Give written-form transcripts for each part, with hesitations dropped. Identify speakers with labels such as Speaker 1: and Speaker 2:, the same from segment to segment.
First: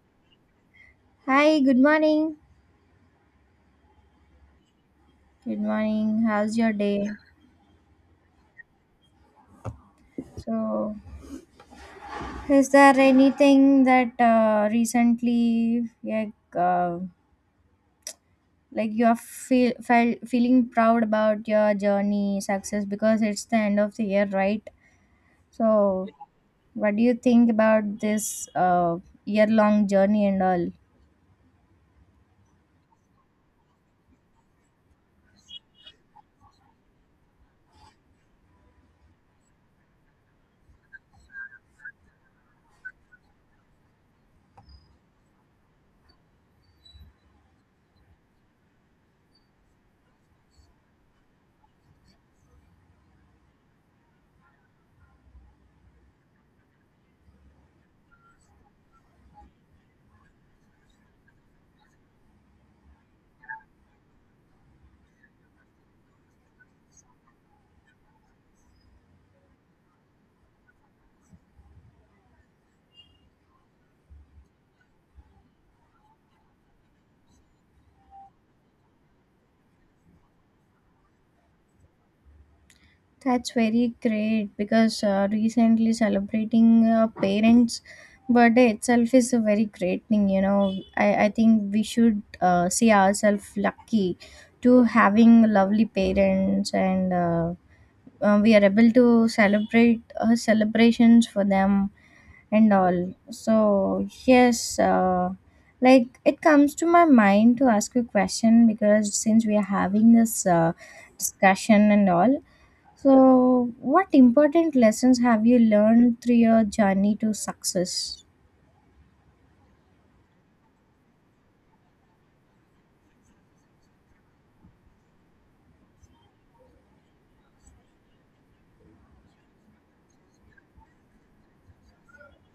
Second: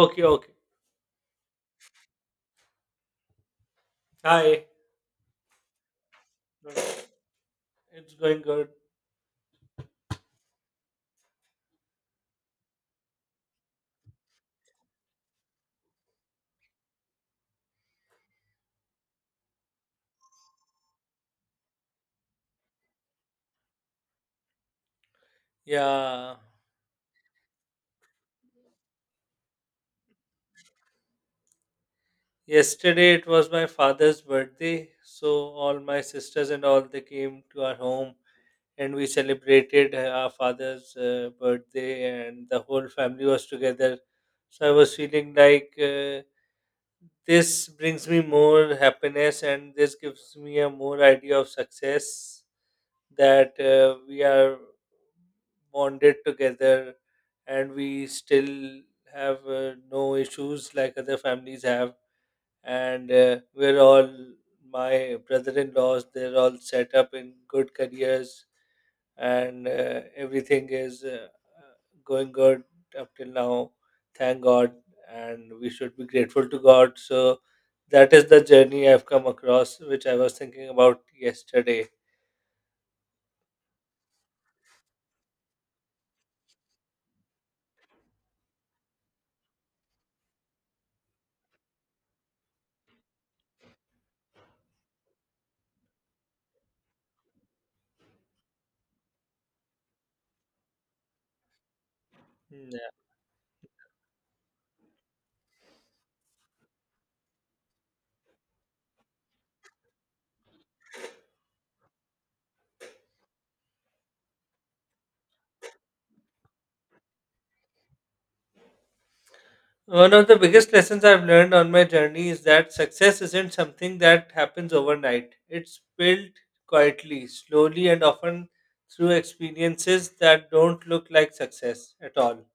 Speaker 1: Okay, okay.
Speaker 2: Hi, good morning.
Speaker 1: Hi.
Speaker 2: Good morning. How's your day?
Speaker 1: It's going good.
Speaker 2: So, is there anything that recently, like you are feeling proud about your journey, success, because it's the end of the year, right? So,
Speaker 1: Yeah.
Speaker 2: what do you think about this year-long journey and all?
Speaker 1: Yesterday it was my father's birthday, so all my sisters and all they came to our home and we celebrated our father's birthday and the whole family was together. So I was feeling like this brings me more happiness and this gives me a more idea of success that we are bonded together and we still have no issues like other families have and we're all my brother-in-laws they're all set up in good careers and everything is going good up till now, thank god. And we should be grateful to god, so that is the journey I've come across which I was thinking about yesterday.
Speaker 2: That's very great because recently celebrating parents' birthday itself is a very great thing. You know, I think we should see ourselves lucky to having lovely parents, and we are able to celebrate celebrations for them
Speaker 1: Hmm,
Speaker 2: and all. So yes, like it comes to my mind to ask you a question because since we are having this discussion and all. So, what important lessons have you learned through your journey to success?
Speaker 1: One of the biggest lessons I've learned on my journey is that success isn't something that happens overnight. It's built quietly, slowly, and often through experiences that don't look like success at all.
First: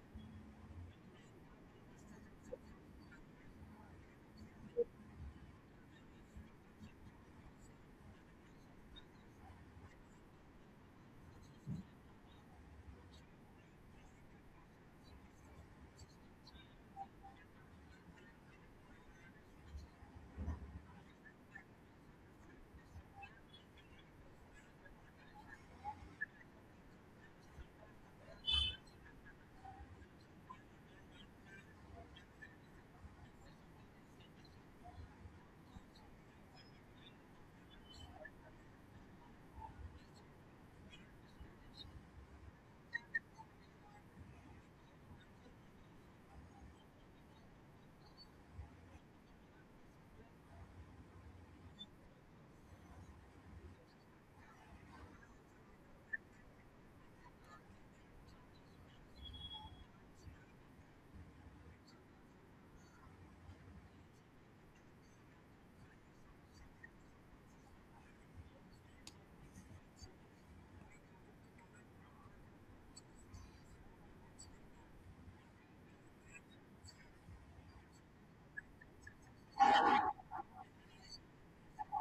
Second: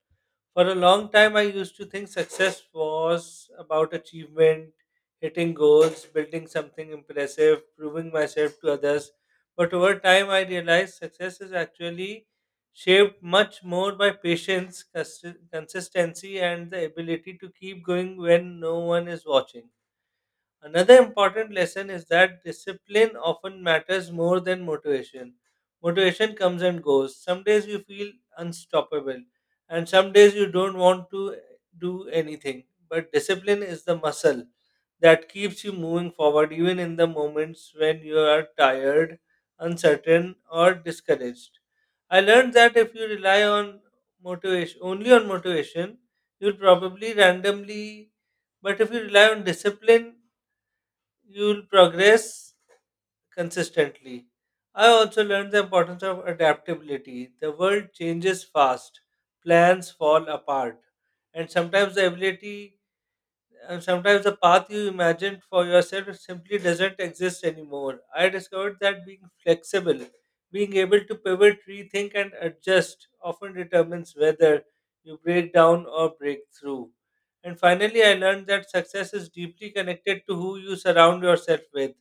Speaker 1: For a long time, I used to think success was about achievement, hitting goals, building something impressive, proving myself to others. But over time, I realized success is actually shaped much more by patience, consistency, and the ability to keep going when no one is watching. Another important lesson is that discipline often matters more than motivation. Motivation comes and goes. Some days you feel unstoppable, and some days you don't want to do anything. But discipline is the muscle that keeps you moving forward, even in the moments when you are tired, uncertain, or discouraged. I learned that if you rely on motivation, only on motivation, you'll probably randomly, but if you rely on discipline you'll progress consistently. I also learned the importance of adaptability. The world changes fast, plans fall apart, and sometimes the ability and sometimes the path you imagined for yourself simply doesn't exist anymore. I discovered that being flexible, being able to pivot, rethink, and adjust often determines whether you break down or break through. And finally, I learned that success is deeply connected to who you surround yourself with.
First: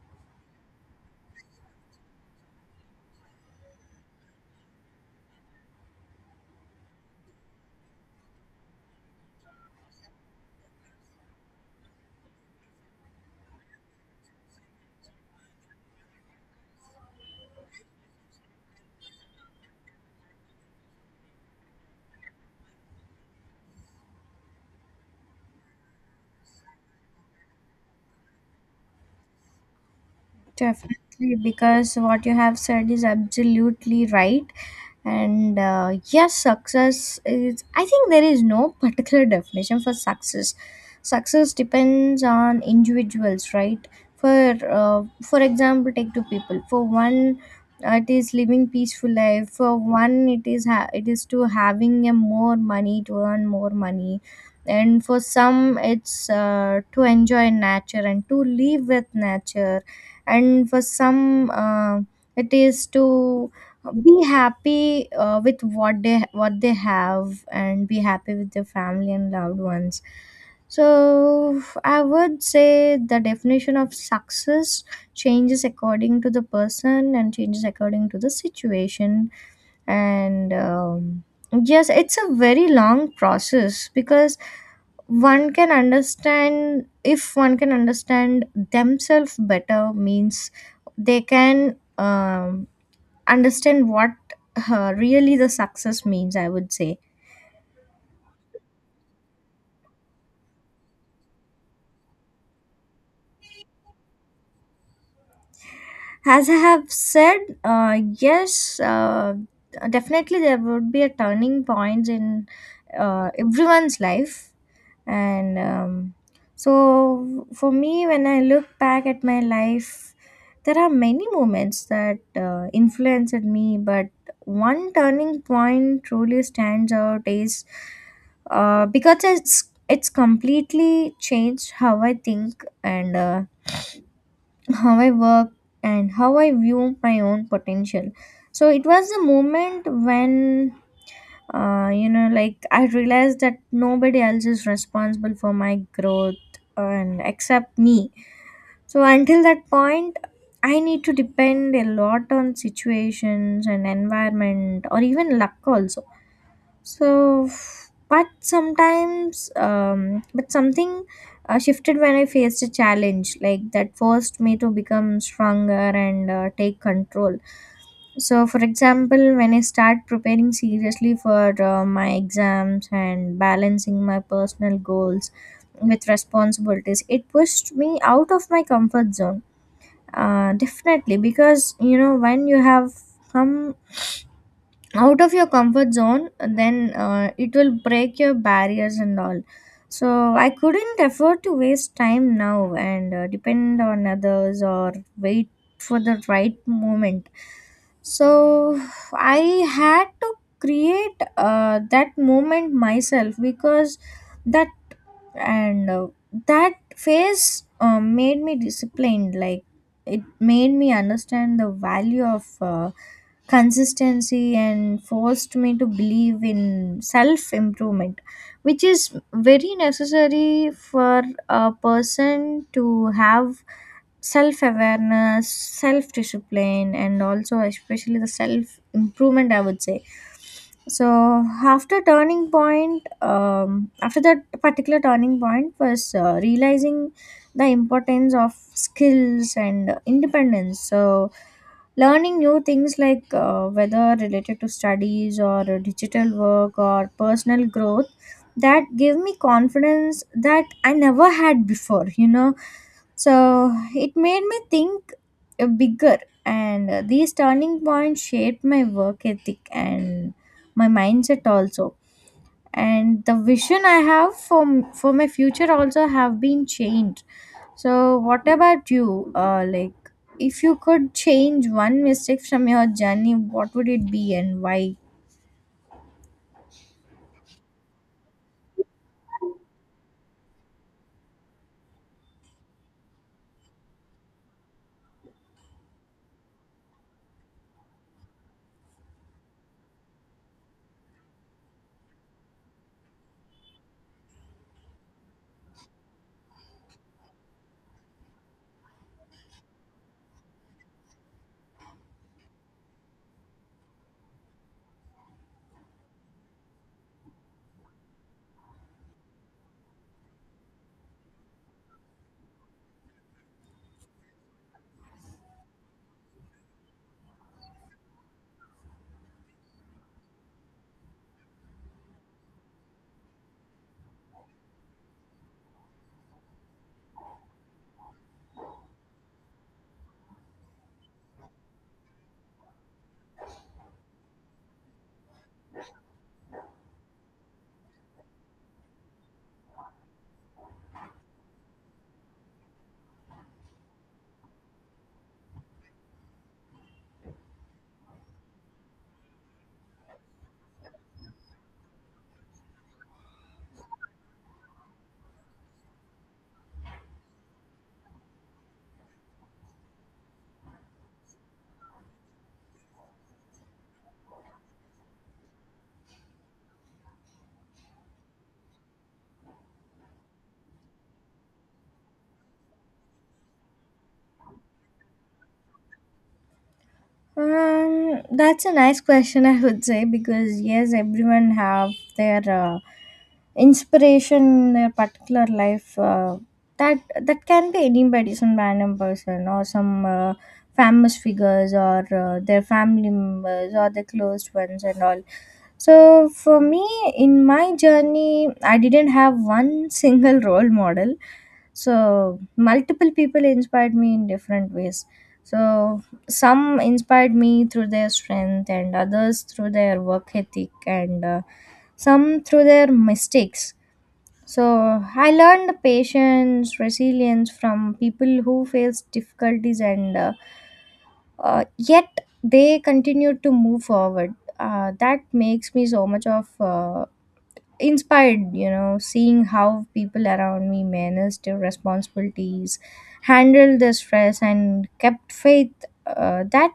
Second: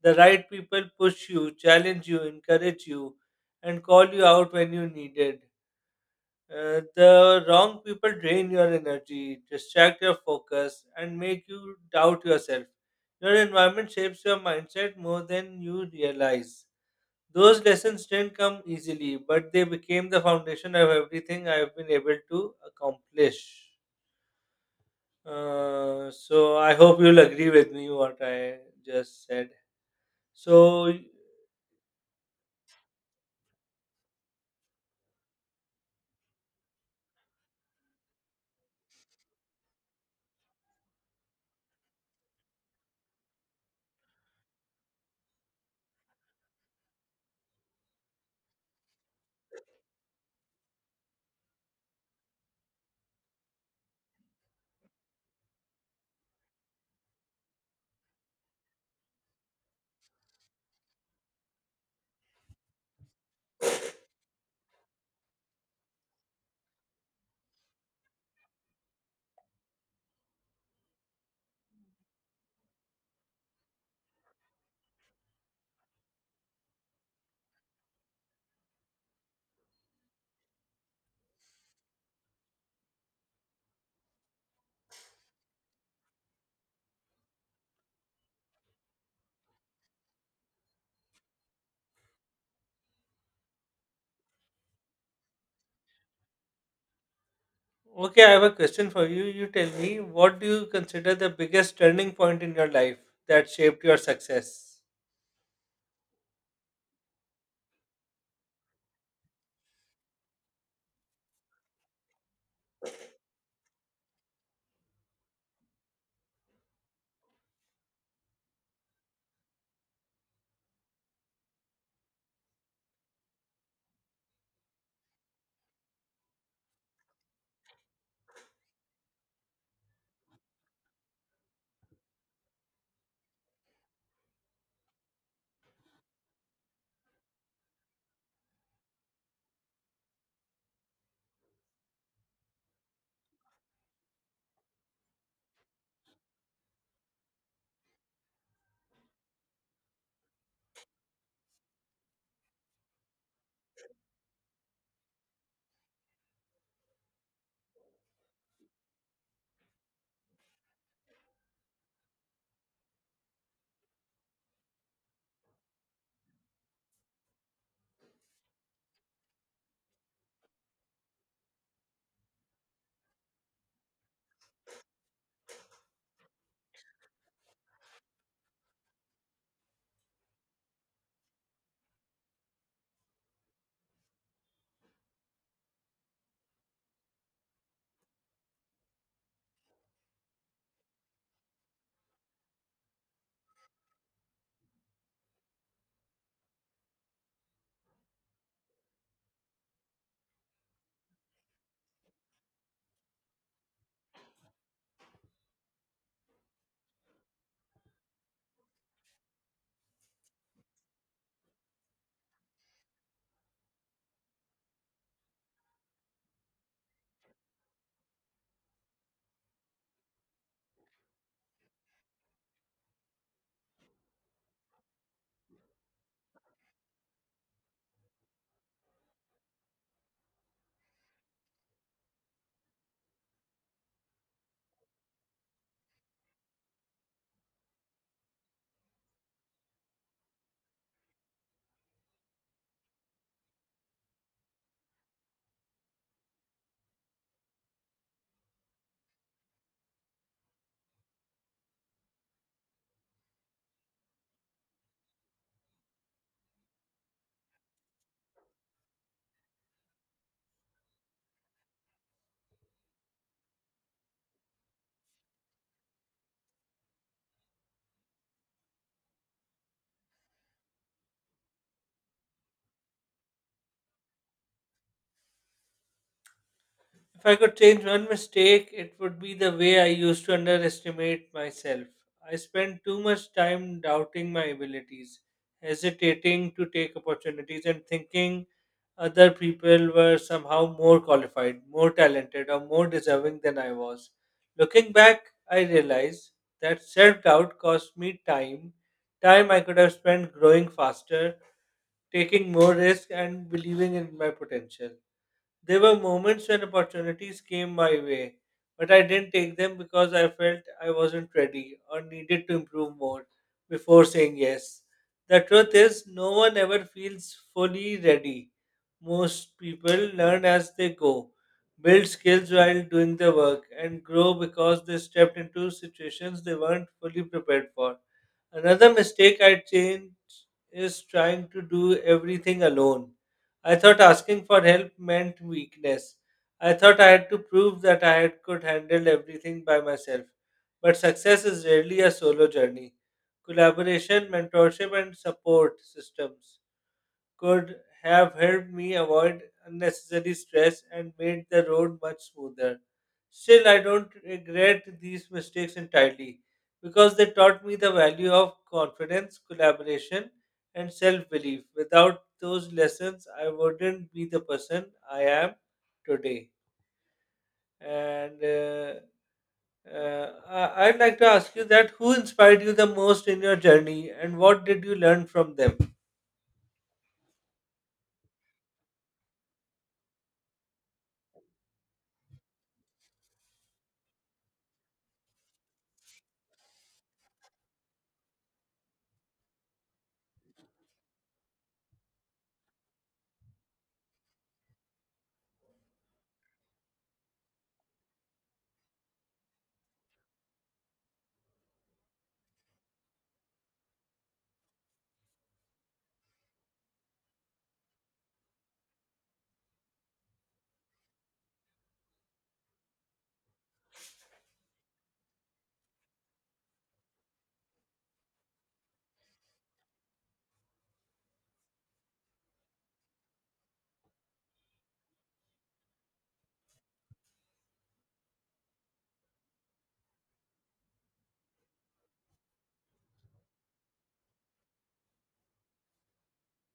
Speaker 1: The right people push you, challenge you, encourage you, and call you out when you need it. The wrong people drain your energy, distract your focus, and make you doubt yourself. Your environment shapes your mindset more than you realize. Those lessons didn't come easily, but they became the foundation of everything I've been able to accomplish. So I hope you'll agree with me what I just said. So,
Speaker 2: Definitely. Because what you have said is absolutely right. And yes, success is, I think, there is no particular definition for success. Success depends on individuals, right? For for example, take two people. For one, it is living peaceful life. For one, it is it is to having a more money, to earn more money. And for some, it's to enjoy nature and to live with nature. And for some it is to be happy with what they have and be happy with their family and loved ones. So I would say the definition of success changes according to the person and changes according to the situation. And yes, it's a very long process because one can understand if one can understand themselves better means they can understand what really the success means, I would say.
Speaker 1: okay, I have a question for you. You tell me, what do you consider the biggest turning point in your life that shaped your success?
Speaker 2: As I have said, yes, definitely there would be a turning point in everyone's life. And so for me, when I look back at my life, there are many moments that influenced me, but one turning point truly stands out, is because it's completely changed how I think and how I work and how I view my own potential. So it was the moment when you know, like, I realized that nobody else is responsible for my growth, and except me. So until that point, I need to depend a lot on situations and environment, or even luck also. So, but something shifted when I faced a challenge like that, forced me to become stronger and take control. So, for example, when I start preparing seriously for my exams and balancing my personal goals with responsibilities, it pushed me out of my comfort zone. Definitely, because you know, when you have come out of your comfort zone, then it will break your barriers and all. So I couldn't afford to waste time now and depend on others or wait for the right moment. So I had to create that moment myself, because that, and that phase made me disciplined. Like, it made me understand the value of consistency and forced me to believe in self improvement, which is very necessary for a person to have: self awareness, self discipline, and also especially the self improvement, I would say. So after turning point, after that particular turning point was realizing the importance of skills and independence. So learning new things, like, whether related to studies or digital work or personal growth, that gave me confidence that I never had before, you know. So it made me think bigger. And these turning points shaped my work ethic and my mindset also, and the vision I have for my future also have been changed. So, what about you? Like, if you could change one mistake from your journey, what would it be and why?
Speaker 1: If I could change one mistake, it would be the way I used to underestimate myself. I spent too much time doubting my abilities, hesitating to take opportunities, and thinking other people were somehow more qualified, more talented, or more deserving than I was. Looking back, I realized that self doubt cost me time, time I could have spent growing faster, taking more risk, and believing in my potential. There were moments when opportunities came my way, but I didn't take them because I felt I wasn't ready or needed to improve more before saying yes. The truth is, no one ever feels fully ready. Most people learn as they go, build skills while doing the work, and grow because they stepped into situations they weren't fully prepared for. Another mistake I changed is trying to do everything alone. I thought asking for help meant weakness. I thought I had to prove that I had, could handle everything by myself. But success is rarely a solo journey. Collaboration, mentorship, and support systems could have helped me avoid unnecessary stress and made the road much smoother. Still, I don't regret these mistakes entirely because they taught me the value of confidence, collaboration, and self belief. Without those lessons, I wouldn't be the person I am today. And uh, I'd like to ask you that who inspired you the most in your journey and what did you learn from them?
Speaker 2: That's a nice question, I would say, because yes, everyone have their inspiration in their particular life. That can be anybody, some random person, or some famous figures, or their family members, or their close ones, and all. So for me, in my journey, I didn't have one single role model. So, multiple people inspired me in different ways. So, some inspired me through their strength, and others through their work ethic, and some through their mistakes. So, I learned patience, resilience from people who faced difficulties, and yet they continued to move forward. That makes me so much of inspired, you know, seeing how people around me managed their responsibilities, handled their stress, and kept faith. Uh, that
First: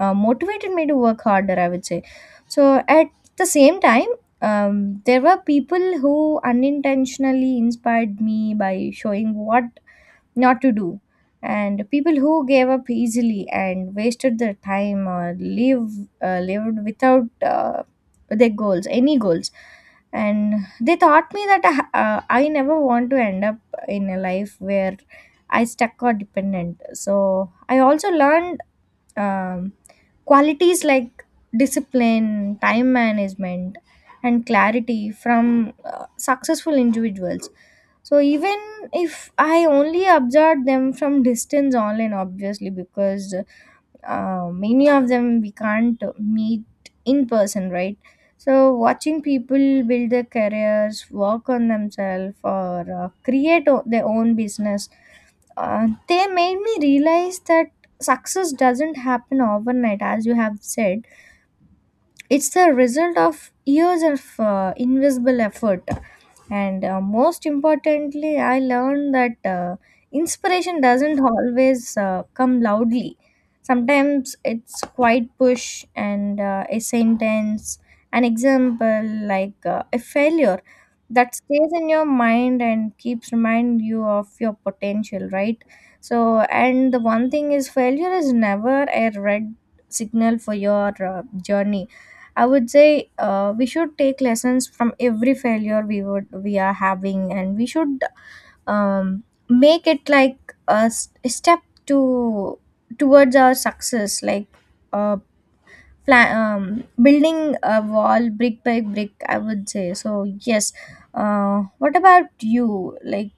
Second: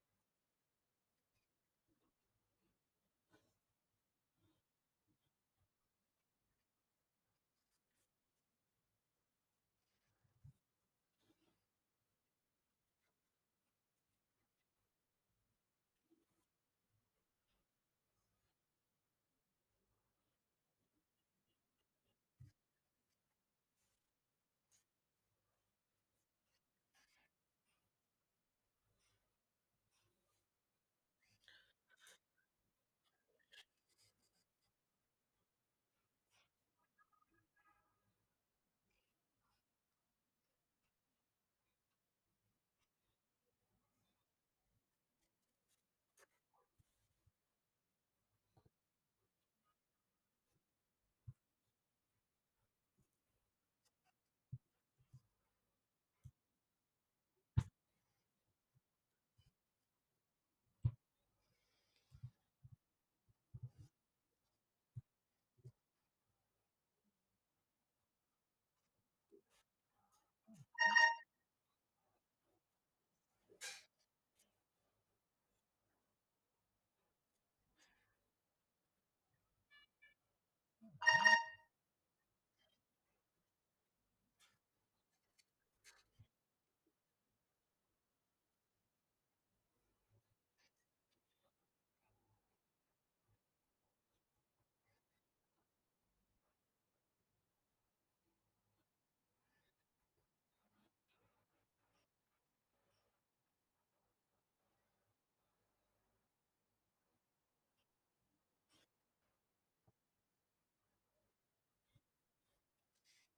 Speaker 2: motivated me to work harder, I would say. So at the same time, there were people who unintentionally inspired me by showing what not to do. And people who gave up easily and wasted their time or lived without their goals, any goals, and they taught me that I never want to end up in a life where I stuck or dependent. So I also learned, um, qualities like discipline, time management, and clarity from successful individuals. So even if I only observed them from distance online, obviously, because many of them we can't meet in person, right? So, watching people build their careers, work on themselves, or their own business, they made me realize that success doesn't happen overnight, as you have said. It's the result of years of invisible effort. And most importantly, I learned that inspiration doesn't always come loudly. Sometimes it's quite push and a sentence, an example, like a failure that stays in your mind and keeps remind you of your potential, right? So, and the one thing is, failure is never a red signal for your journey, I would say. Uh, we should take lessons from every failure we are having, and we should um, make it like a step to towards our success, like. Uh, building a wall brick by brick, I would say. So yes, what about you? Like,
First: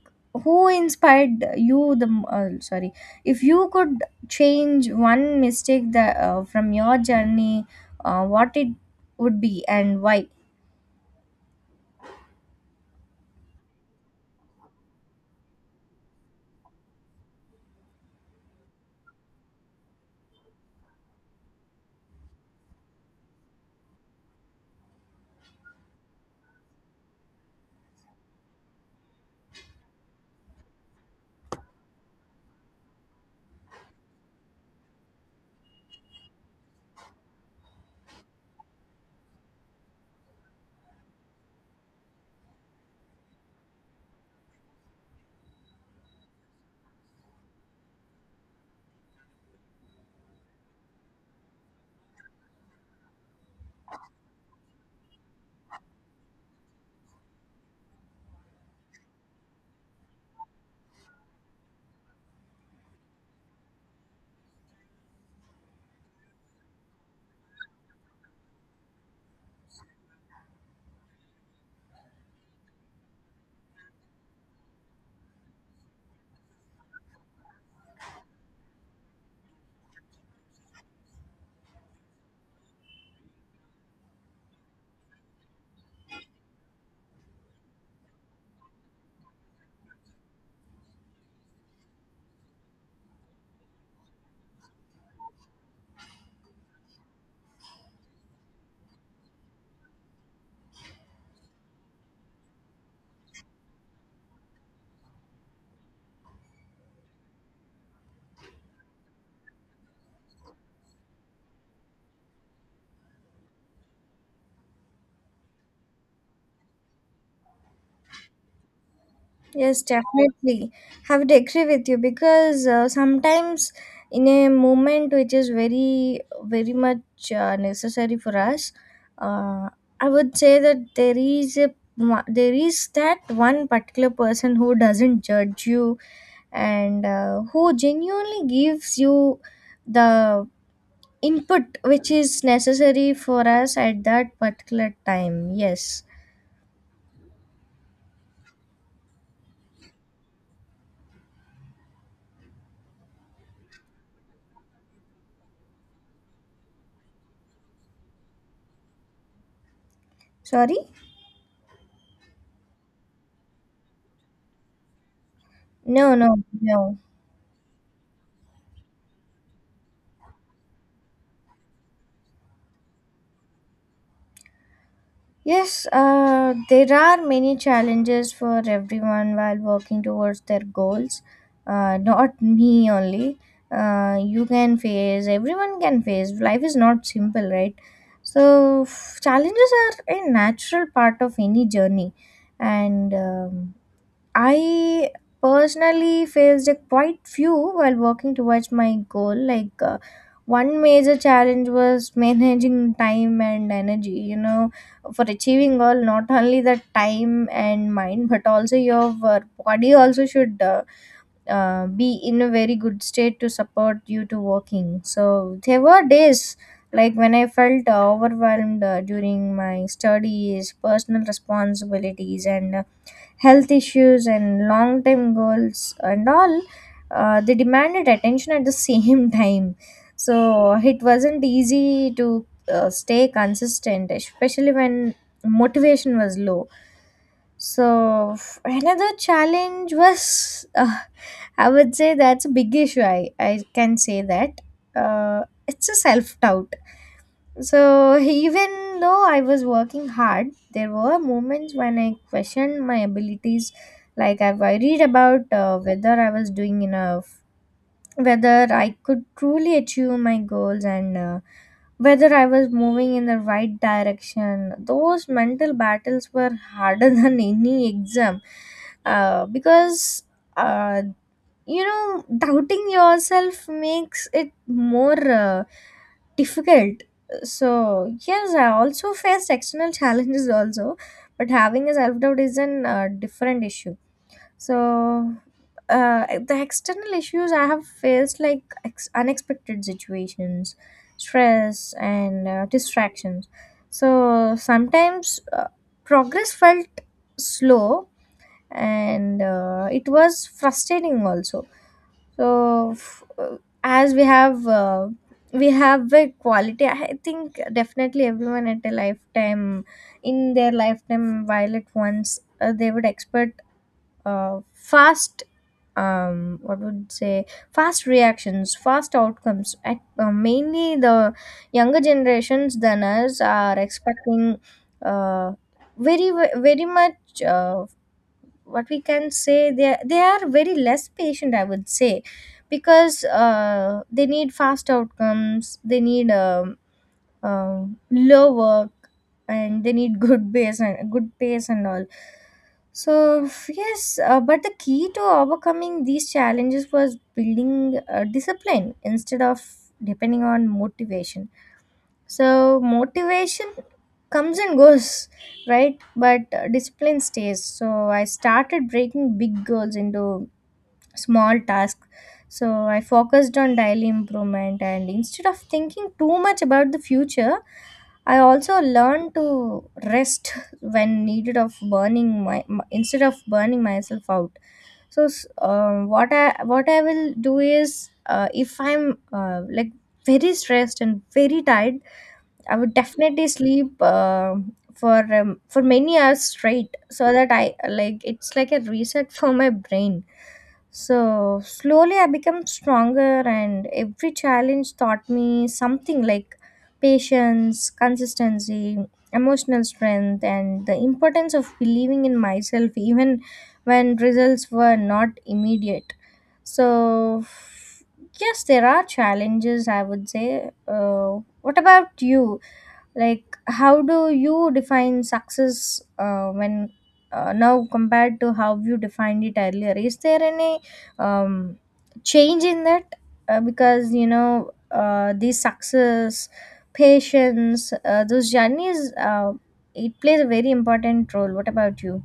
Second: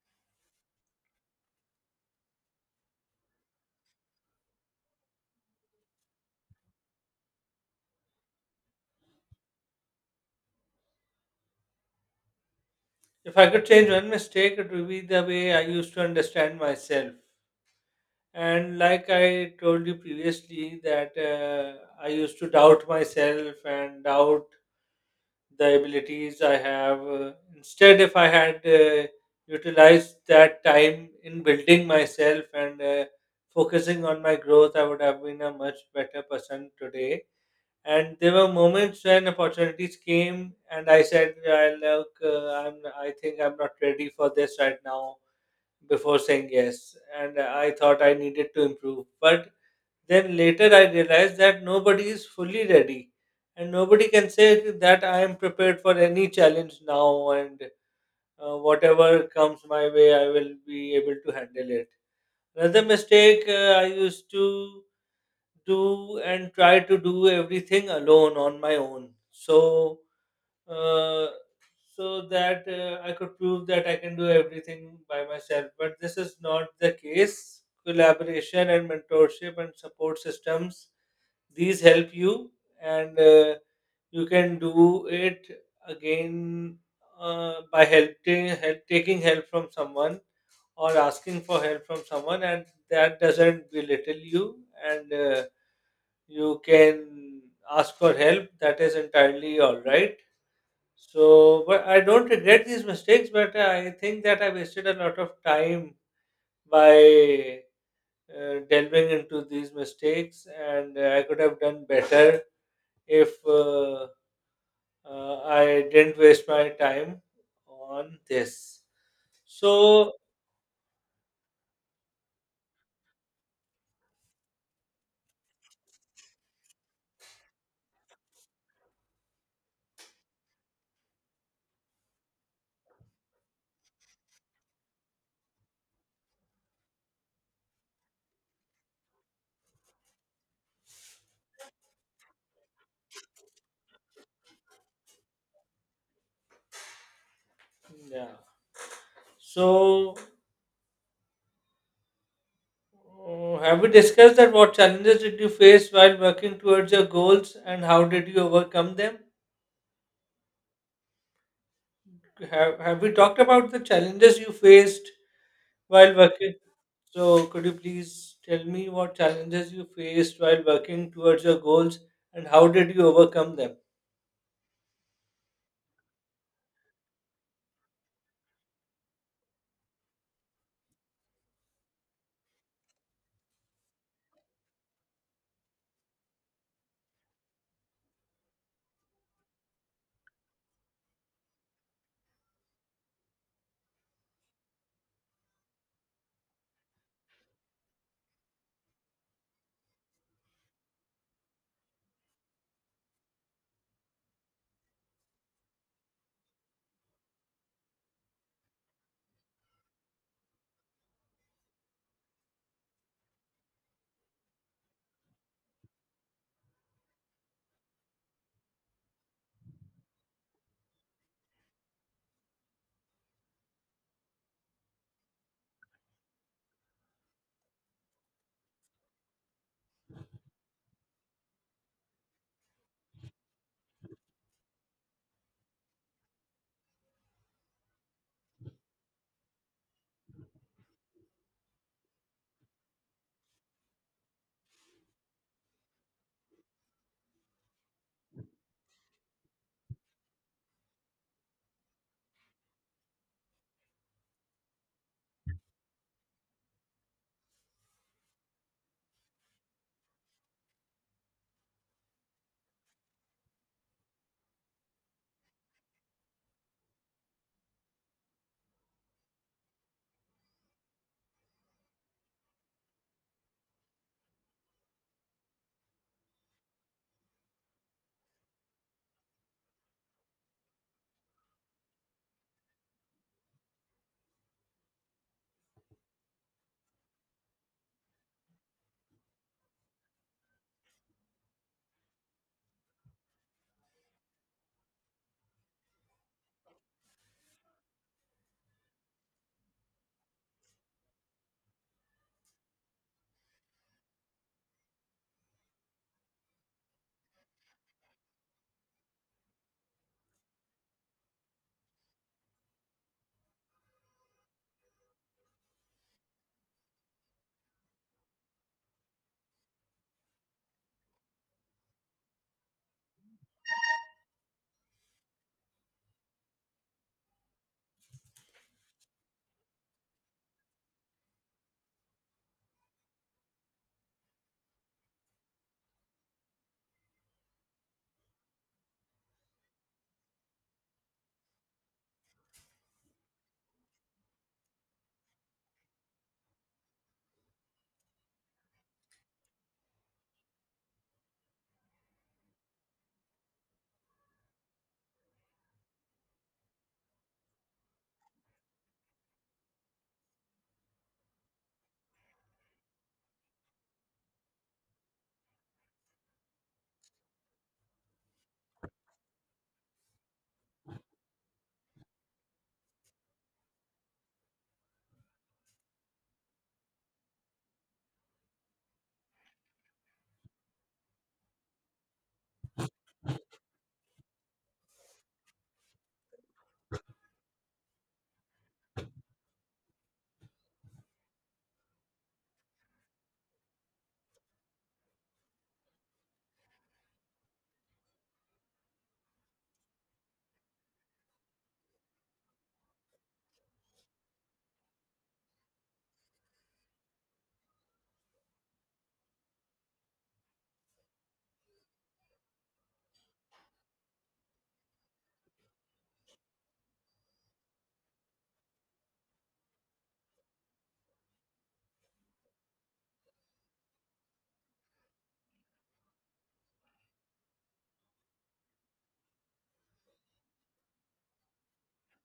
Speaker 2: who inspired you the sorry, if you could change one mistake that from your journey, what it would be and why?
Speaker 1: If I could change one mistake, it would be the way I used to understand myself. And like I told you previously, that I used to doubt myself and doubt the abilities I have. Instead, if I had utilized that time in building myself and focusing on my growth, I would have been a much better person today. And there were moments when opportunities came and I said, I think I'm not ready for this right now before saying yes, and I thought I needed to improve, but then later I realized that nobody is fully ready and nobody can say that I am prepared for any challenge now, and whatever comes my way I will be able to handle it. Another mistake I used to do and try to do everything alone on my own. So, uh, so that I could prove that I can do everything by myself. But this is not the case. Collaboration and mentorship and support systems, these help you, and you can do it again by taking help from someone or asking for help from someone, and that doesn't belittle you. And. Uh, you can ask for help. That is entirely all right. So, but I don't regret these mistakes, but I think that I wasted a lot of time by delving into these mistakes, and I could have done better if I didn't waste my time on this.
Speaker 2: Yes,
Speaker 1: So,
Speaker 2: definitely. I would agree with you because sometimes in a moment which is very, very much necessary for us, uh, I would say that there is there is that one particular person who doesn't judge you and who genuinely gives you the input which is necessary for us at that particular time. Yes.
Speaker 1: yeah. So, have we discussed that what challenges did you face while working towards your goals and how did you overcome them?
Speaker 2: Sorry?
Speaker 1: Have we talked about the challenges you faced while
Speaker 2: No, no,
Speaker 1: working?
Speaker 2: no.
Speaker 1: So could you please tell me what challenges you faced while working towards your goals and how did you overcome them?
Speaker 2: Yes, there are many challenges for everyone while working towards their goals. Not me only. Everyone can face. Life is not simple, right? So, challenges are a natural part of any journey. And I personally faced a quite few while working towards my goal. Like, one major challenge was managing time and energy, you know, for achieving all, not only the time and mind, but also your body also should be in a very good state to support you to working. So, there were days like when I felt overwhelmed during my studies, personal responsibilities, and health issues and long term goals and all. Uh, they demanded attention at the same time, so it wasn't easy to stay consistent, especially when motivation was low. So another challenge was, I would say that's a big issue, I can say that, it's a self doubt. So even though I was working hard, there were moments when I questioned my abilities. Like, I worried about whether I was doing enough, whether I could truly achieve my goals, and whether I was moving in the right direction. Those mental battles were harder than any exam, because uh, you know, doubting yourself makes it more. Difficult. So yes, I also faced external challenges also, but having a self doubt is an different issue. So the external issues I have faced, like, unexpected situations, stress, and distractions. So sometimes progress felt slow and it was frustrating also. So, as we have a quality. I think definitely everyone at a lifetime, in their lifetime, while at once they would expect fast. What would say, fast reactions, fast outcomes. At, mainly the younger generations than us are expecting uh, very very much. What we can say, they are very less patient, I would say, because they need fast outcomes, they need low work, and they need good base and good pace and all. So yes, but the key to overcoming these challenges was building discipline instead of depending on motivation. So motivation comes and goes, right? But discipline stays. So I started breaking big goals into small tasks. So I focused on daily improvement and instead of thinking too much about the future, I also learned to rest when needed of instead of burning myself out. What I will do is if I'm like very stressed and very tired, I would definitely sleep for many hours straight, so that I like it's like a reset for my brain. So slowly I become stronger, and every challenge taught me something like patience, consistency, emotional strength, and the importance of believing in myself even when results were not immediate. So yes, there are challenges, I would say. What about you? Like how do you define success when now compared to how you defined it earlier? Is there any um, change in that, because you know the success, patience, those journeys, it plays a very important role. What about you?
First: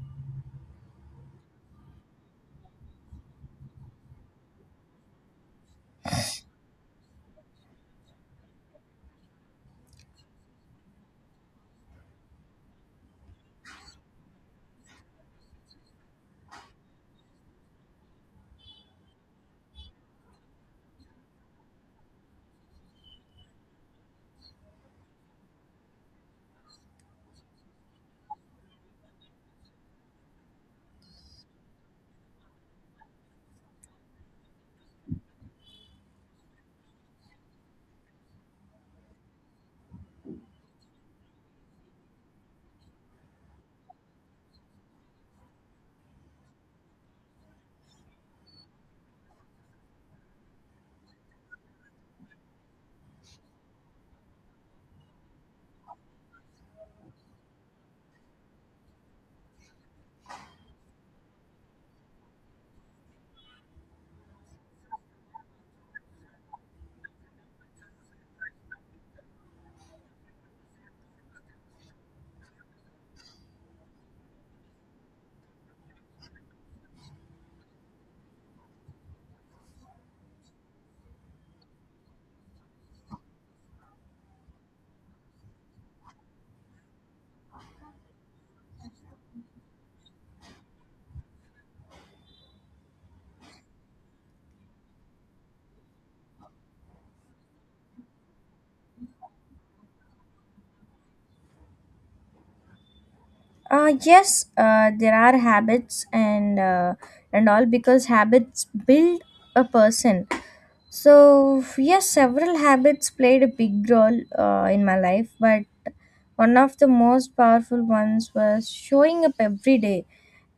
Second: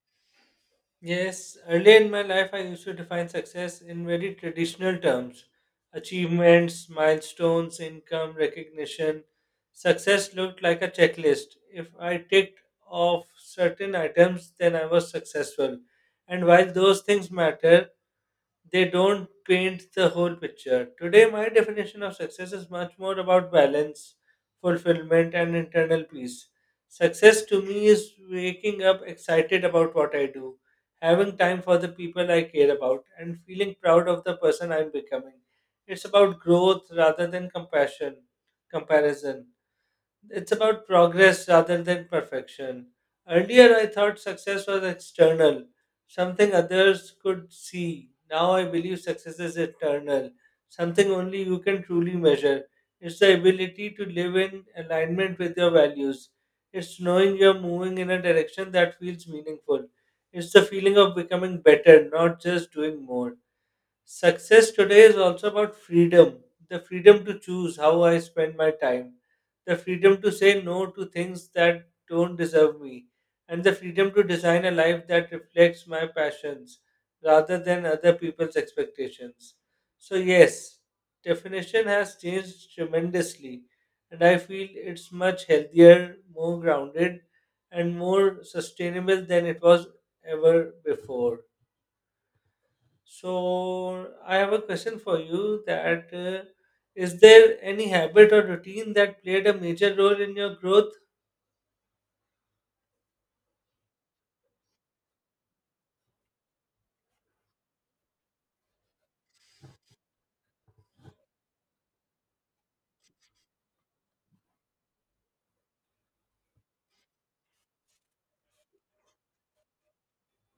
Speaker 1: Yes, earlier in my life I used to define success in very traditional terms. Achievements, milestones, income, recognition. Success looked like a checklist. If I ticked off certain items, then I was successful. And while those things matter, they don't paint the whole picture. Today, my definition of success is much more about balance, fulfillment, and internal peace. Success to me is waking up excited about what I do, having time for the people I care about, and feeling proud of the person I'm becoming. It's about growth rather than comparison. It's about progress rather than perfection. Earlier, I thought success was external, something others could see. Now I believe success is internal, something only you can truly measure. It's the ability to live in alignment with your values. It's knowing you're moving in a direction that feels meaningful. It's the feeling of becoming better, not just doing more. Success today is also about freedom, the freedom to choose how I spend my time, the freedom to say no to things that don't deserve me, and the freedom to design a life that reflects my passions rather than other people's expectations. So, yes, definition has changed tremendously, and I feel it's much healthier, more grounded, and more sustainable than it was ever before. So I have a question for you that is there any habit or routine that played a major role in your growth?
Speaker 2: Yes, there are habits and all, because habits build a person. So, yes, several habits played a big role in my life, but one of the most powerful ones was showing up every day,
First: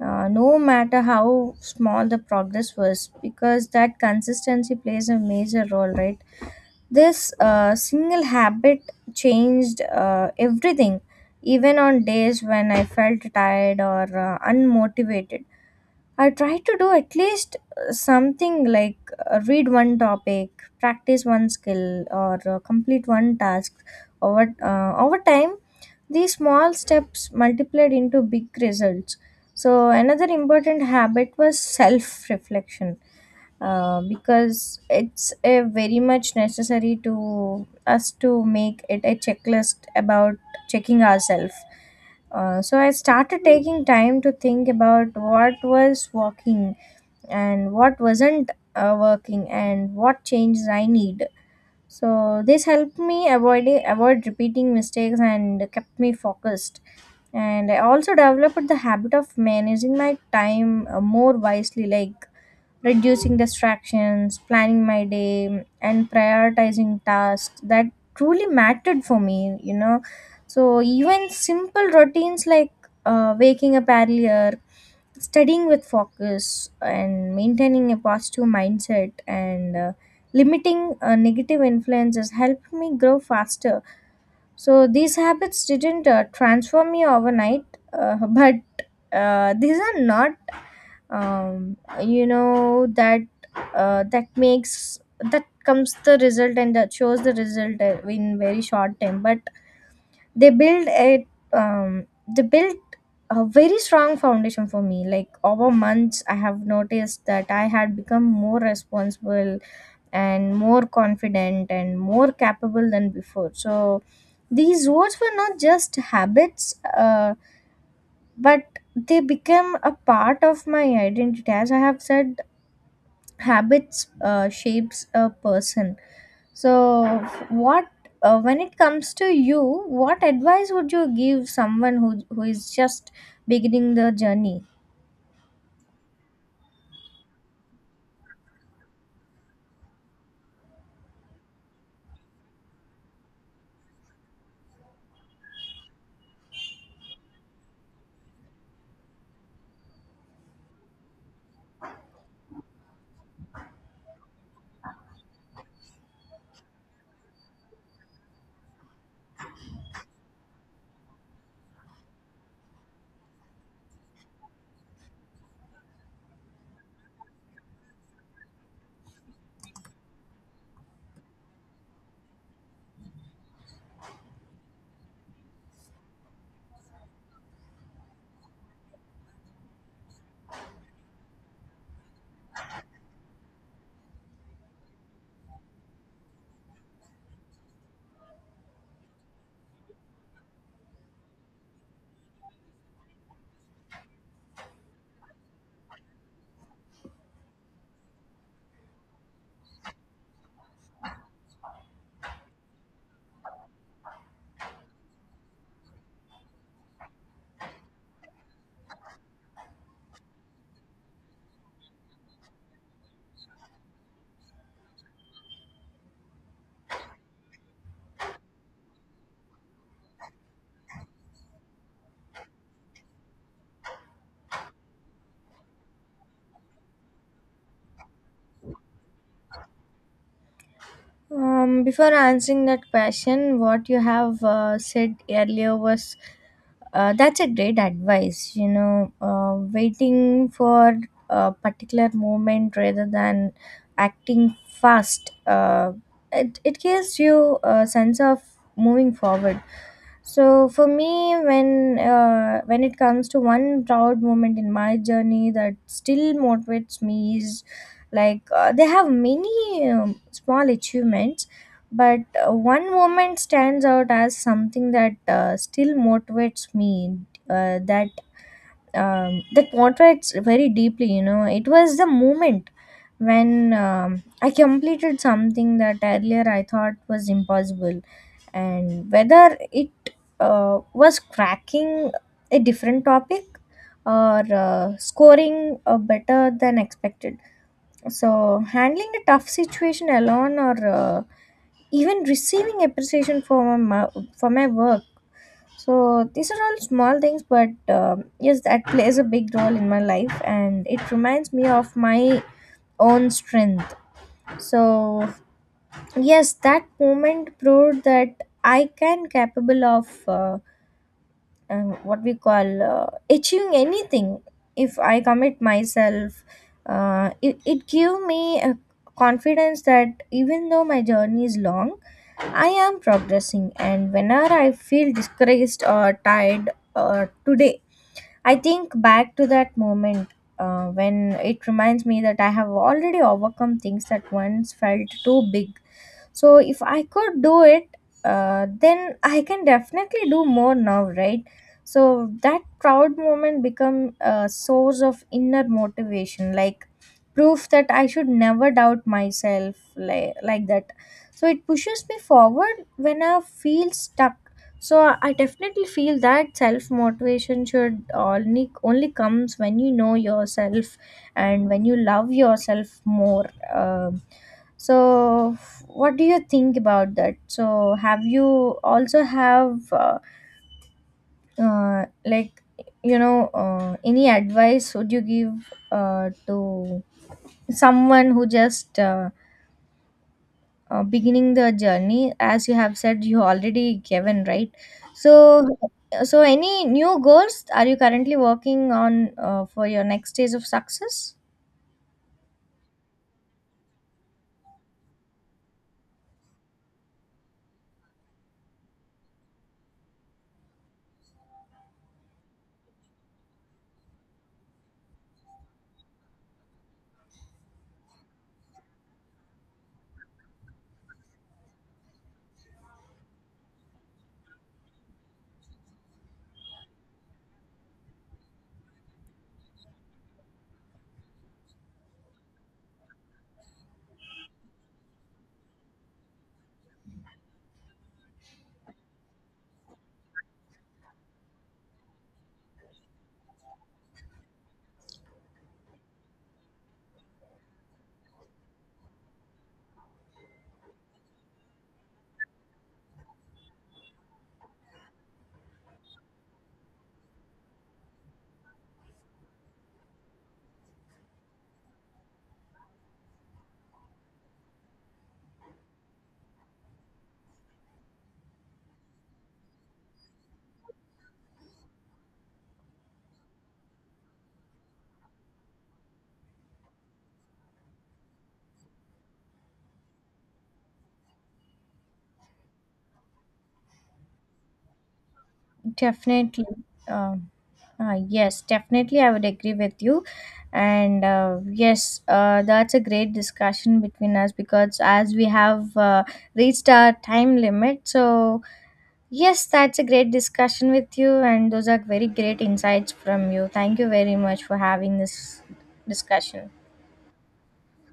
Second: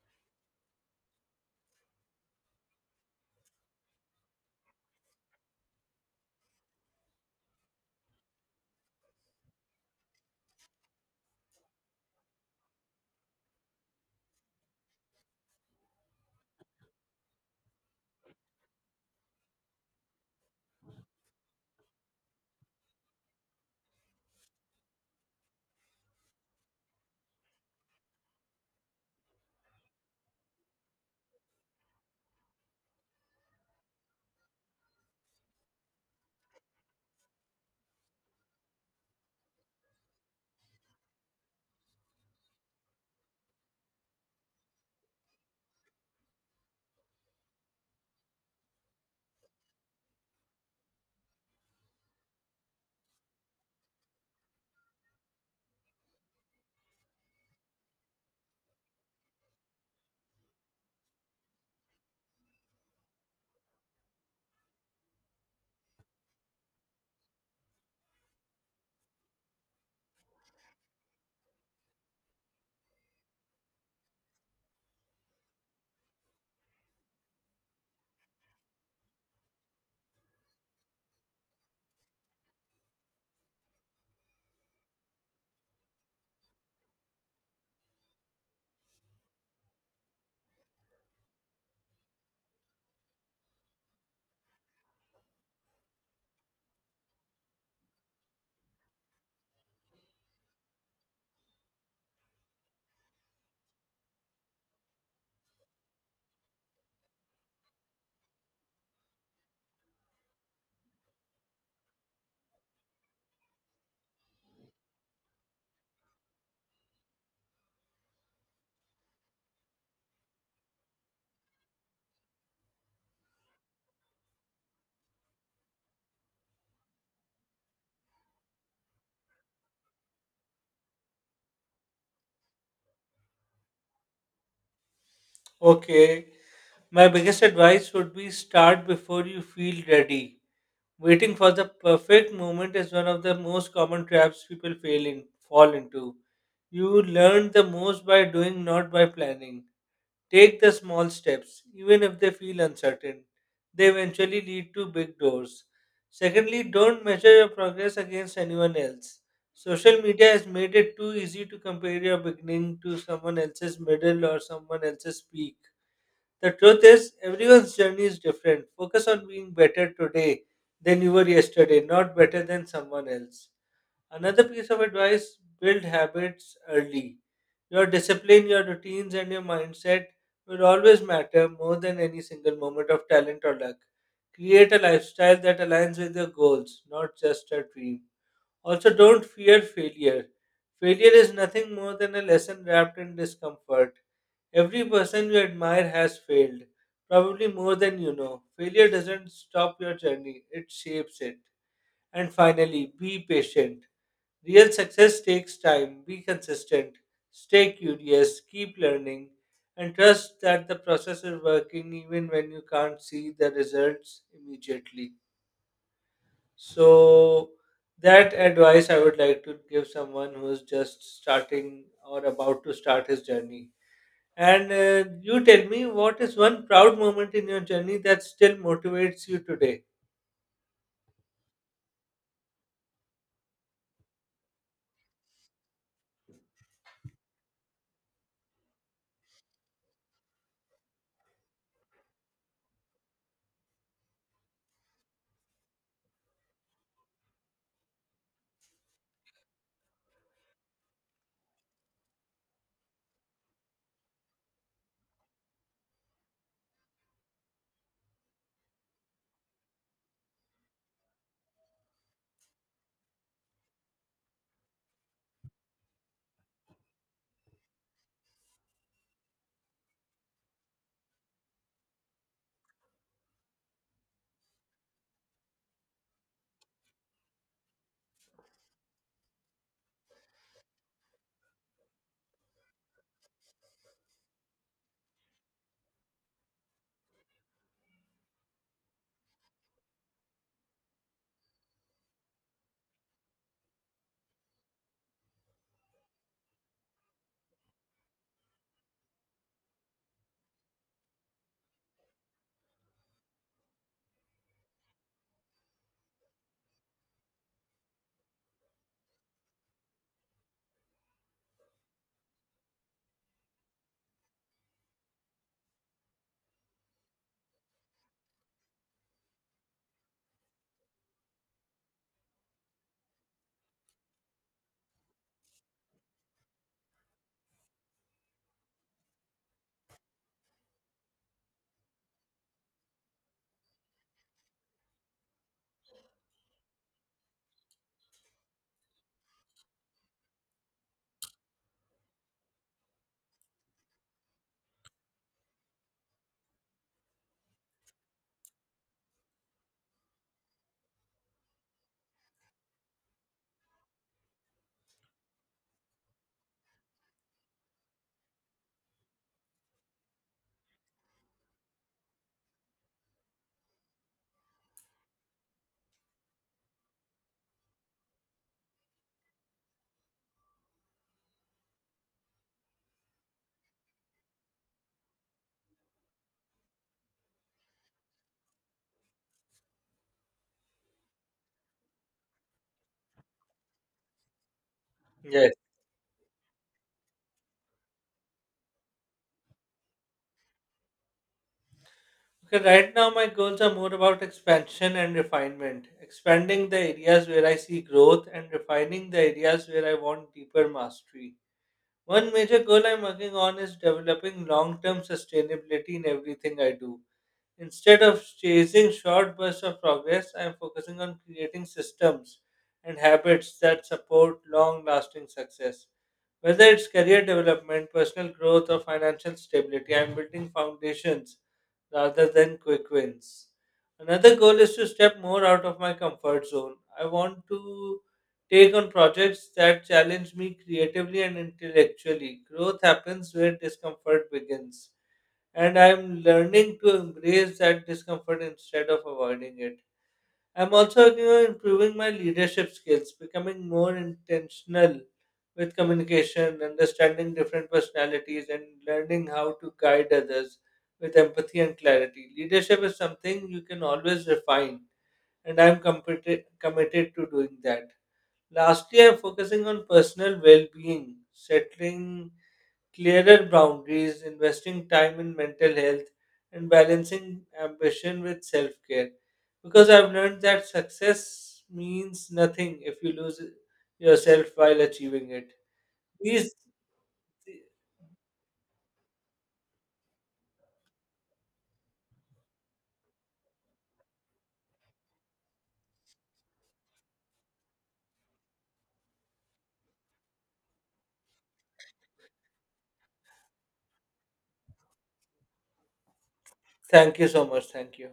Speaker 2: no matter how small the progress was, because that consistency plays a major role, right? This single habit changed everything, even on days when I felt tired or unmotivated. I try to do at least something like read one topic, practice one skill, or complete one task over time. These small steps multiplied into big results. So, another important habit was self reflection, because it's a very much necessary to us to make it a checklist about checking ourselves. So I started taking time to think about what was working and what wasn't working, and what changes I need. So this helped me avoid repeating mistakes and kept me focused. And I also developed the habit of managing my time more wisely, like reducing distractions, planning my day, and prioritizing tasks that truly mattered for me, you know. So, even simple routines like waking up earlier, studying with focus, and maintaining a positive mindset, and limiting negative influences helped me grow faster. So, these habits didn't transform me overnight, but these are not um, you know that that makes that comes the result and that shows the result in very short time, but they build a, um, they built a very strong foundation for me, like over months I have noticed that I had become more responsible and more confident and more capable than before. So these words were not just habits, but they became a part of my identity. As I have said, habits shapes a person. So what, when it comes to you, what advice would you give someone who is just beginning the journey?
Speaker 1: Okay. My biggest advice would be start before you feel ready. Waiting for the perfect moment is one of the most common traps people fall into. You learn the most by doing, not by planning. Take the small steps, even if they feel uncertain. They eventually lead to big doors. Secondly, don't measure your progress against anyone else. Social media has made it too easy to compare your beginning to someone else's middle or someone else's peak. The truth is, everyone's journey is different. Focus on being better today than you were yesterday, not better than someone else. Another piece of advice, build habits early. Your discipline, your routines, and your mindset will always matter more than any single moment of talent or luck. Create a lifestyle that aligns with your goals, not just a dream. Also, don't fear failure. Failure is nothing more than a lesson wrapped in discomfort. Every person you admire has failed, probably more than you know. Failure doesn't stop your journey, it shapes it. And finally, be patient. Real success takes time. Be consistent. Stay curious. Keep learning. And trust that the process is working even when you can't see the results immediately. So, that advice I would like to give someone who's just starting or about to start his journey. And you tell me, what is one proud moment in your journey that still motivates you today?
Speaker 2: Before answering that question, what you have said earlier was, that's a great advice, you know, waiting for a particular moment rather than acting fast, it gives you a sense of moving forward. So for me, when it comes to one proud moment in my journey that still motivates me is like, they have many small achievements, but one moment stands out as something that still motivates me. Uh, that that motivates very deeply. You know, it was the moment when I completed something that earlier I thought was impossible, and whether it was cracking a different topic or scoring better than expected. So, handling a tough situation alone, or even receiving appreciation for for my work. So, these are all small things, but yes, that plays a big role in my life and it reminds me of my own strength. So, yes, that moment proved that I can capable of. And what we call achieving anything if I commit myself, it give me a confidence that even though my journey is long, I am progressing, and whenever I feel discouraged or tired, today I think back to that moment, when it reminds me that I have already overcome things that once felt too big. So if I could do it, then I can definitely do more now, right? So that proud moment become a source of inner motivation, like proof that I should never doubt myself, like that. So it pushes me forward when I feel stuck. So I definitely feel that self motivation should only comes when you know yourself and when you love yourself more. Um so what do you think about that? So have you also have like, you know, any advice would you give to someone who just beginning the journey, as you have said you already given, right? So,
Speaker 1: Yes.
Speaker 2: so any new goals are you currently working on for your next stage of success?
Speaker 1: Okay, right now my goals are more about expansion and refinement. Expanding the areas where I see growth and refining the areas where I want deeper mastery. One major goal I'm working on is developing long term sustainability in everything I do. Instead of chasing short bursts of progress, I'm focusing on creating systems and habits that support long lasting success. Whether it's career development, personal growth, or financial stability, I'm building foundations rather than quick wins. Another goal is to step more out of my comfort zone. I want to take on projects that challenge me creatively and intellectually. Growth happens where discomfort begins, and I'm learning to embrace that discomfort instead of avoiding it. I'm also working on improving my leadership skills, becoming more intentional with communication, understanding different personalities, and learning how to guide others with empathy and clarity. Leadership is something you can always refine, and I'm committed to doing that. Lastly, I'm focusing on personal well being, settling clearer boundaries, investing time in mental health, and balancing ambition with self care. Because I've learned that success means nothing if you lose yourself while achieving it. Please,
Speaker 2: Definitely. Um, yes, definitely, I would agree with you. And yes, that's a great discussion between us, because as we have reached our time limit, so yes, that's a great discussion with you. And those are very great insights from you. Thank you very much for having this discussion.
Speaker 1: thank you so much. Thank you.